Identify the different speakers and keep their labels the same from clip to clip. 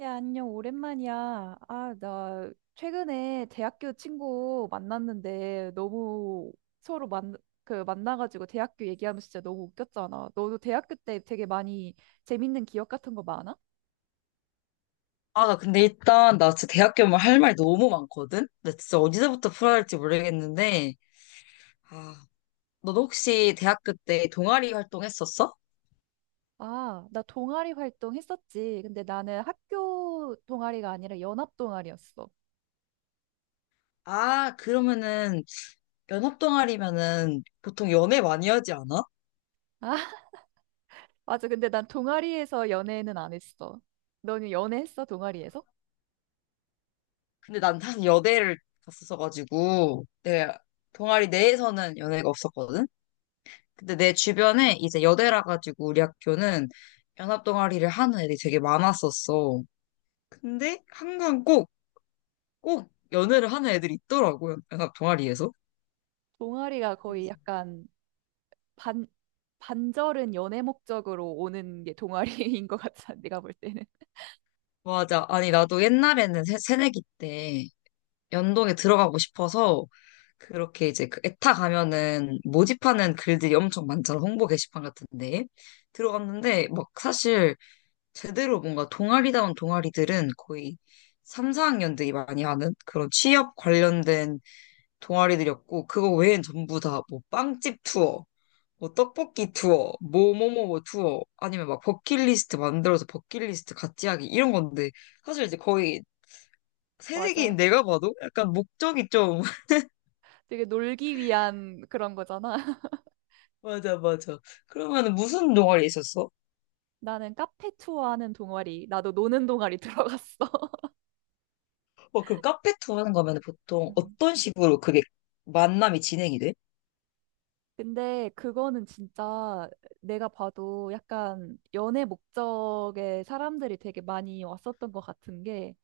Speaker 1: 야, 안녕, 오랜만이야. 아, 나 최근에 대학교 친구 만났는데 너무 서로 만, 그 만나가지고 대학교 얘기하면 진짜 너무 웃겼잖아. 너도 대학교 때 되게 많이 재밌는 기억 같은 거 많아?
Speaker 2: 아, 나 근데 일단, 나 진짜 대학교 면 할 말 너무 많거든? 나 진짜 어디서부터 풀어야 할지 모르겠는데, 아, 너 혹시 대학교 때 동아리 활동했었어?
Speaker 1: 아, 나 동아리 활동 했었지. 근데 나는 학교 동아리가 아니라 연합 동아리였어.
Speaker 2: 아, 그러면은, 연합 동아리면은 보통 연애 많이 하지 않아?
Speaker 1: 아, 맞아. 근데 난 동아리에서 연애는 안 했어. 너는 연애했어, 동아리에서?
Speaker 2: 근데 난 사실 여대를 갔었어가지고, 내 동아리 내에서는 연애가 없었거든? 근데 내 주변에 이제 여대라 가지고 우리 학교는 연합 동아리를 하는 애들이 되게 많았었어. 근데 항상 꼭 연애를 하는 애들이 있더라고요. 연합 동아리에서.
Speaker 1: 동아리가 거의
Speaker 2: 그래서
Speaker 1: 약간 반, 반절은 연애 목적으로 오는 게 동아리인 것 같아, 내가 볼 때는.
Speaker 2: 맞아. 아니, 나도 옛날에는 새내기 때 연동에 들어가고 싶어서 그렇게 이제 그 에타 가면은 모집하는 글들이 엄청 많잖아. 홍보 게시판 같은데. 들어갔는데 막 사실 제대로 뭔가 동아리다운 동아리들은 거의 3, 4학년들이 많이 하는 그런 취업 관련된 동아리들이었고 그거 외엔 전부 다 뭐 빵집 투어 뭐 떡볶이 투어, 뭐뭐뭐뭐 투어, 아니면 막 버킷리스트 만들어서 버킷리스트 같이 하기 이런 건데 사실 이제 거의 새내기인
Speaker 1: 맞아.
Speaker 2: 내가 봐도 약간 목적이 좀
Speaker 1: 되게 놀기 위한 그런 거잖아.
Speaker 2: 맞아 맞아. 그러면은 무슨 동아리 있었어?
Speaker 1: 나는 카페 투어하는 동아리, 나도 노는 동아리 들어갔어.
Speaker 2: 어 그럼 카페 투어 하는 거면 은 보통
Speaker 1: 음.
Speaker 2: 어떤 식으로 그게 만남이 진행이 돼?
Speaker 1: 근데 그거는 진짜 내가 봐도 약간 연애 목적의 사람들이 되게 많이 왔었던 것 같은 게,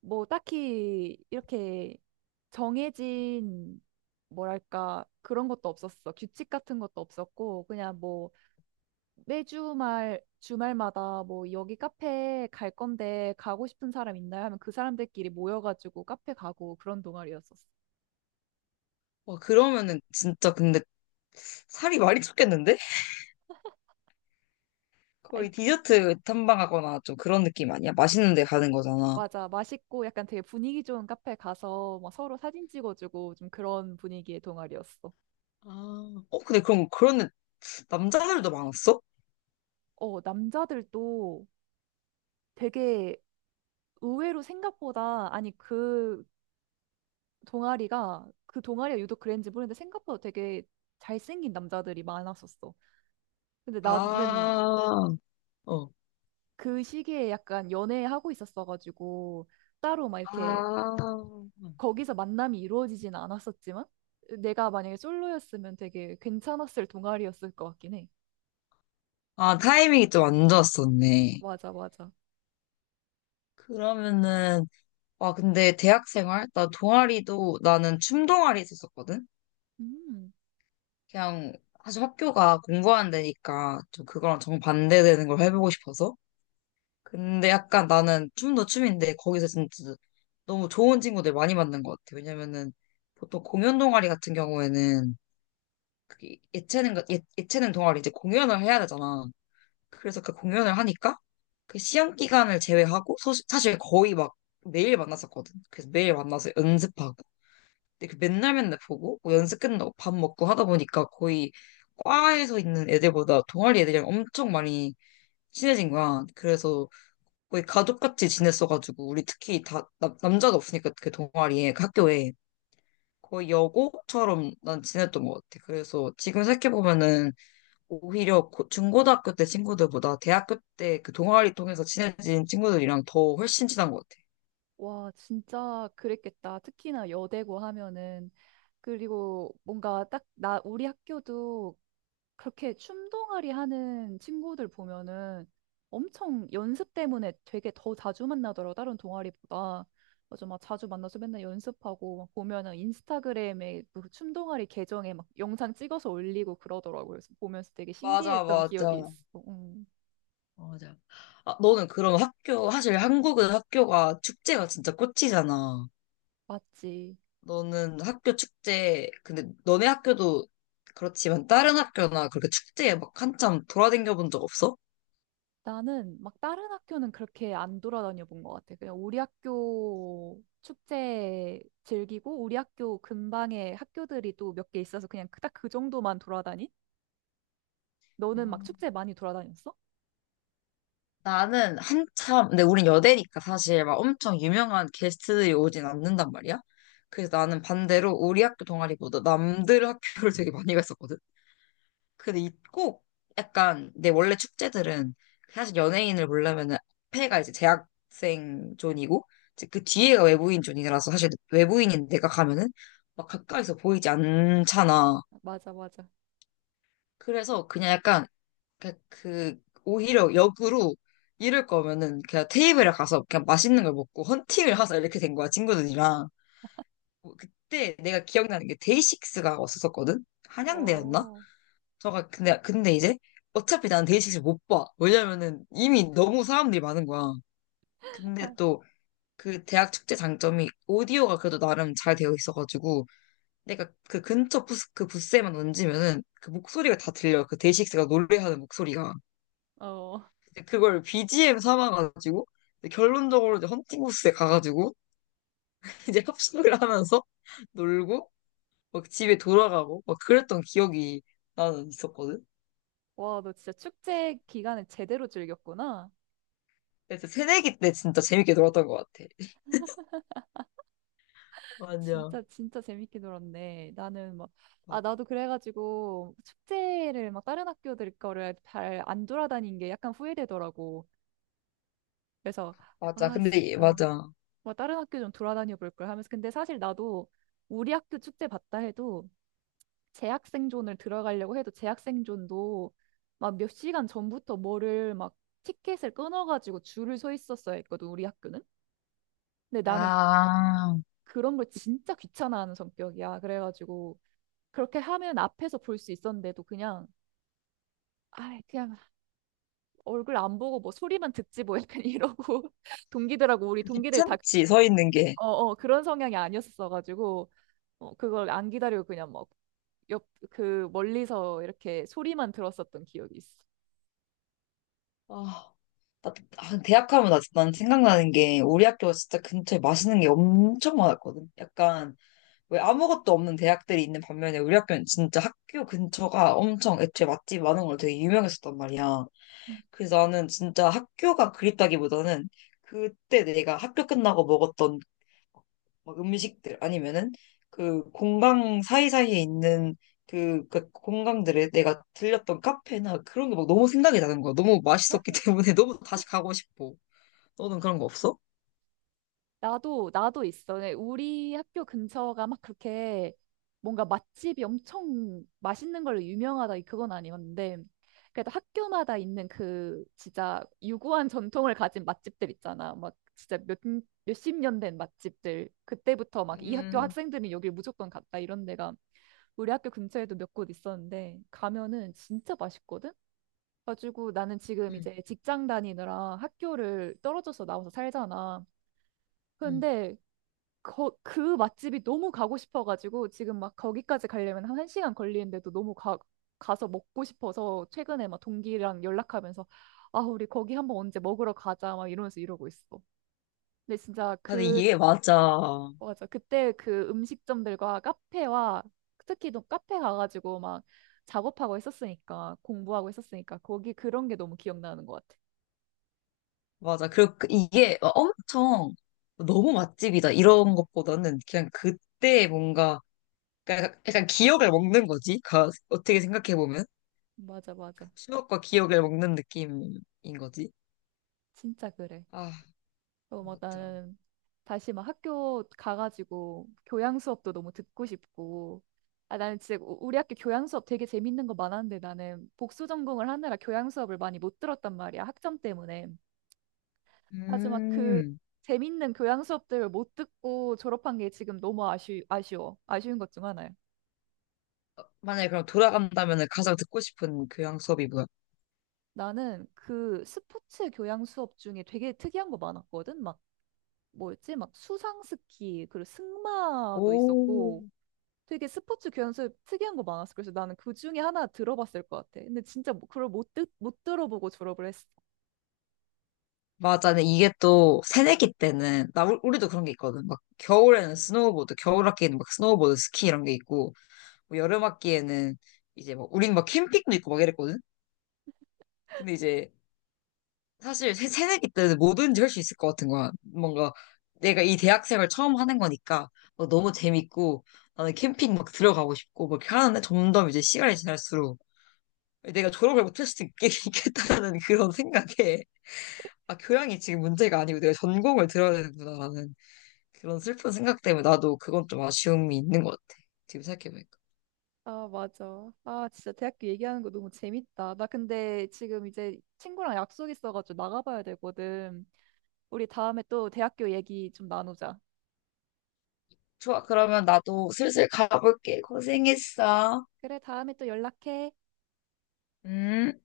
Speaker 1: 뭐 딱히 이렇게 정해진 뭐랄까 그런 것도 없었어. 규칙 같은 것도 없었고, 그냥 뭐 매주 말 주말마다 뭐 여기 카페 갈 건데 가고 싶은 사람 있나요? 하면 그 사람들끼리 모여가지고 카페 가고 그런 동아리였었어.
Speaker 2: 와 그러면은 진짜 근데 살이 많이 쪘겠는데?
Speaker 1: 아이,
Speaker 2: 거의 디저트 탐방하거나 좀 그런 느낌 아니야? 맛있는 데 가는 거잖아.
Speaker 1: 맞아. 맛있고 약간 되게 분위기 좋은 카페 가서 막 서로 사진 찍어주고 좀 그런 분위기의 동아리였어.
Speaker 2: 아, 어 근데 그럼 그런 남자들도 많았어?
Speaker 1: 어, 남자들도 되게 의외로 생각보다 아니 그 동아리가 그 동아리가 유독 그랬는지 모르겠는데 생각보다 되게 잘생긴 남자들이 많았었어. 근데 나는
Speaker 2: 아, 어.
Speaker 1: 그 시기에 약간 연애하고 있었어가지고 따로 막 이렇게
Speaker 2: 아,
Speaker 1: 거기서 만남이 이루어지진 않았었지만 내가 만약에 솔로였으면 되게 괜찮았을 동아리였을 것 같긴 해.
Speaker 2: 아, 타이밍이 좀 안 좋았었네.
Speaker 1: 맞아, 맞아.
Speaker 2: 그러면은, 와, 근데 대학 생활? 나 동아리도, 나는 춤 동아리 있었었거든?
Speaker 1: 음.
Speaker 2: 그냥, 사실 학교가 공부하는 데니까 좀 그거랑 정반대되는 걸 해보고 싶어서. 근데 약간 나는 춤도 춤인데 거기서 진짜 너무 좋은 친구들 많이 만난 것 같아. 왜냐면은 보통 공연 동아리 같은 경우에는 그게 예체능 동아리 이제 공연을 해야 되잖아. 그래서 그 공연을 하니까 그 시험 기간을 제외하고 사실 거의 막 매일 만났었거든. 그래서 매일 만나서 연습하고. 근데 그 맨날 맨날 보고 뭐 연습 끝나고 밥 먹고 하다 보니까 거의 과에서 있는 애들보다 동아리 애들이랑 엄청 많이 친해진 거야. 그래서 거의 가족같이 지냈어가지고 우리 특히 다 남자가 없으니까 그 동아리에 그 학교에 거의 여고처럼 난 지냈던 것 같아. 그래서 지금 생각해보면은 오히려 중고등학교 때 친구들보다 대학교 때 그 동아리 통해서 친해진 친구들이랑 더 훨씬 친한 것 같아.
Speaker 1: 와, 진짜 그랬겠다. 특히나 여대고 하면은 그리고 뭔가 딱 나 우리 학교도 그렇게 춤동아리 하는 친구들 보면은 엄청 연습 때문에 되게 더 자주 만나더라고, 다른 동아리보다. 맞아, 막 자주 만나서 맨날 연습하고, 막 보면은 인스타그램에 그 춤동아리 계정에 막 영상 찍어서 올리고 그러더라고요. 그래서 보면서 되게
Speaker 2: 맞아,
Speaker 1: 신기했던 기억이
Speaker 2: 맞아.
Speaker 1: 있어.
Speaker 2: 맞아. 아, 너는 그럼 학교, 사실 한국은 학교가 축제가 진짜 꽃이잖아.
Speaker 1: 맞지.
Speaker 2: 너는 학교 축제, 근데 너네 학교도 그렇지만 다른 학교나 그렇게 축제에 막 한참 돌아다녀 본 적 없어?
Speaker 1: 나는 막 다른 학교는 그렇게 안 돌아다녀 본 것 같아. 그냥 우리 학교 축제 즐기고, 우리 학교 근방에 학교들이 또 몇 개 있어서 그냥 그, 딱그 정도만 돌아다닌? 너는 막
Speaker 2: 아.
Speaker 1: 축제 많이 돌아다녔어?
Speaker 2: 나는 한참, 근데 우린 여대니까 사실 막 엄청 유명한 게스트들이 오진 않는단 말이야. 그래서 나는 반대로 우리 학교 동아리보다 남들 학교를 되게 많이 갔었거든. 근데 이 꼭 약간 내 원래 축제들은 사실 연예인을 보려면은 앞에가 이제 재학생 존이고 이제 그 뒤에가 외부인 존이라서 사실 외부인인 내가 가면은 막 가까이서 보이지 않잖아.
Speaker 1: 맞아, 맞아.
Speaker 2: 그래서 그냥 약간 그러니까 그 오히려 역으로 이럴 거면은 그냥 테이블에 가서 그냥 맛있는 걸 먹고 헌팅을 하자 이렇게 된 거야 친구들이랑. 뭐 그때 내가 기억나는 게 데이식스가 왔었거든. 한양대였나?
Speaker 1: 어,
Speaker 2: 저가 근데 이제 어차피 나는 데이식스 못봐. 왜냐면은 이미 너무 사람들이 많은 거야. 근데 또 그 대학 축제 장점이 오디오가 그래도 나름 잘 되어 있어가지고 내가 그 근처 부스 그 부스에만 얹으면은 그 목소리가 다 들려. 그 데이식스가 노래하는 목소리가.
Speaker 1: 어.
Speaker 2: 이제 그걸 BGM 삼아가지고 이제 결론적으로 이제 헌팅호스에 가가지고 이제 합숙을 하면서 놀고 막 집에 돌아가고 막 그랬던 기억이 나는 있었거든.
Speaker 1: 와, 너 진짜 축제 기간을 제대로 즐겼구나.
Speaker 2: 그래서 새내기 때 진짜 재밌게 놀았던 것 같아. 맞아.
Speaker 1: 진짜, 진짜 재밌게 놀았네. 나는 막, 아,
Speaker 2: 맞-
Speaker 1: 나도 그래가지고 축제를 막 다른 학교들 거를 잘 안 돌아다닌 게 약간 후회되더라고. 그래서
Speaker 2: 맞아.
Speaker 1: 아,
Speaker 2: 근데
Speaker 1: 씨,
Speaker 2: 이-
Speaker 1: 어,
Speaker 2: 맞아.
Speaker 1: 뭐 다른 학교 좀 돌아다녀 볼 걸 하면서 근데 사실 나도 우리 학교 축제 봤다 해도 재학생존을 들어가려고 해도 재학생존도 막 몇 시간 전부터 뭐를 막 티켓을 끊어가지고 줄을 서 있었어야 했거든 우리 학교는. 근데 나는 그,
Speaker 2: 아,
Speaker 1: 그런 걸 진짜 귀찮아하는 성격이야. 그래가지고 그렇게 하면 앞에서 볼 수 있었는데도 그냥 아 그냥 얼굴 안 보고 뭐 소리만 듣지 뭐 약간 이러고 동기들하고 우리
Speaker 2: 그
Speaker 1: 동기들 다
Speaker 2: 귀찮지 서 있는 게.
Speaker 1: 어, 어, 그런 성향이 아니었어가지고 어, 그걸 안 기다리고 그냥 막 옆, 그 멀리서 이렇게 소리만 들었었던 기억이 있어.
Speaker 2: 아, 나, 아, 대학 하면 난 생각나는 게 우리 학교가 진짜 근처에 맛있는 게 엄청 많았거든. 약간 왜 아무것도 없는 대학들이 있는 반면에 우리 학교는 진짜 학교 근처가 엄청 애초에 맛집 많은 걸로 되게 유명했었단 말이야.
Speaker 1: 음.
Speaker 2: 그래서 나는 진짜 학교가 그립다기보다는 그때 내가 학교 끝나고 먹었던 막 음식들 아니면은 그 공강 사이사이에 있는 그 공강들에 내가 들렸던 카페나 그런 게 막 너무 생각이 나는 거야. 너무 맛있었기 때문에 너무 다시 가고 싶어. 너는 그런 거 없어?
Speaker 1: 나도, 나도 있어. 근데 우리 학교 근처가 막 그렇게 뭔가 맛집이 엄청 맛있는 걸로 유명하다, 그건 아니었는데, 그래도 학교마다 있는 그 진짜 유구한 전통을 가진 맛집들 있잖아. 막 진짜 몇, 몇십 년 된 맛집들. 그때부터 막 이 학교
Speaker 2: 음,
Speaker 1: 학생들은 여길 무조건 갔다 이런 데가 우리 학교 근처에도 몇 곳 있었는데, 가면은 진짜 맛있거든? 가지고 나는 지금
Speaker 2: 음,
Speaker 1: 이제 직장 다니느라 학교를 떨어져서 나와서 살잖아.
Speaker 2: 음.
Speaker 1: 근데 그 맛집이 너무 가고 싶어가지고 지금 막 거기까지 가려면 한 1시간 걸리는데도 너무 가서 먹고 싶어서 최근에 막 동기랑 연락하면서 아, 우리 거기 한번 언제 먹으러 가자 막 이러면서 이러고 있어. 근데 진짜
Speaker 2: 근데
Speaker 1: 그,
Speaker 2: 이게 맞아.
Speaker 1: 맞아. 그때 그 음식점들과 카페와 특히 또 카페 가가지고 막 작업하고 했었으니까 공부하고 했었으니까 거기 그런 게 너무 기억나는 것 같아.
Speaker 2: 맞아. 그리고 이게 막 엄청 너무 맛집이다 이런 것보다는 그냥 그때 뭔가 약간 기억을 먹는 거지. 어떻게 생각해 보면
Speaker 1: 맞아,
Speaker 2: 그
Speaker 1: 맞아.
Speaker 2: 추억과 기억을 먹는 느낌인 거지.
Speaker 1: 진짜 그래.
Speaker 2: 아,
Speaker 1: 어, 막
Speaker 2: 맞아.
Speaker 1: 나는 다시 막 학교 가가지고 교양 수업도 너무 듣고 싶고. 아, 나는 진짜 우리 학교 교양 수업 되게 재밌는 거 많았는데 나는 복수 전공을 하느라 교양 수업을 많이 못 들었단 말이야. 학점 때문에. 아주 막 그
Speaker 2: 음.
Speaker 1: 재밌는 교양 수업들을 못 듣고 졸업한 게 지금 너무 아쉬워. 아쉬운 것 중 하나야.
Speaker 2: 만약에 그럼 돌아간다면 가장 듣고 싶은 교양 수업이 뭐야?
Speaker 1: 나는 그 스포츠 교양 수업 중에 되게 특이한 거 많았거든. 막 뭐였지? 막 수상 스키, 그리고 승마도
Speaker 2: 오,
Speaker 1: 있었고. 되게 스포츠 교환수업 특이한 거 많았어. 그래서 나는 그 중에 하나 들어봤을 것 같아. 근데 진짜 뭐- 그걸 못, 듣, 못 들어보고 졸업을 했어.
Speaker 2: 맞아. 근데 이게 또 새내기 때는 나 우리도 그런 게 있거든. 막 겨울에는 스노우보드, 겨울 학기에는 막 스노우보드, 스키 이런 게 있고 뭐 여름 학기에는 이제 뭐 우린 막 캠핑도 있고 막 이랬거든. 근데 이제 사실 새내기 때는 뭐든지 할 수 있을 것 같은 거야. 뭔가 내가 이 대학생활 처음 하는 거니까 뭐 너무 재밌고 나는 캠핑 막 들어가고 싶고 막 이렇게 하는데 점점 이제 시간이 지날수록 내가 졸업을 못할 수도 있겠다라는 그런 생각에 아 교양이 지금 문제가 아니고 내가 전공을 들어야 되는구나라는 그런 슬픈 생각 때문에 나도 그건 좀 아쉬움이 있는 것 같아. 지금 생각해보니까.
Speaker 1: 아, 맞아. 아, 진짜 대학교 얘기하는 거 너무 재밌다. 나 근데 지금 이제 친구랑 약속 있어가지고 나가봐야 되거든. 우리 다음에 또 대학교 얘기 좀 나누자.
Speaker 2: 좋아, 그러면 나도 슬슬 가볼게. 고생했어.
Speaker 1: 그래, 다음에 또 연락해.
Speaker 2: 음.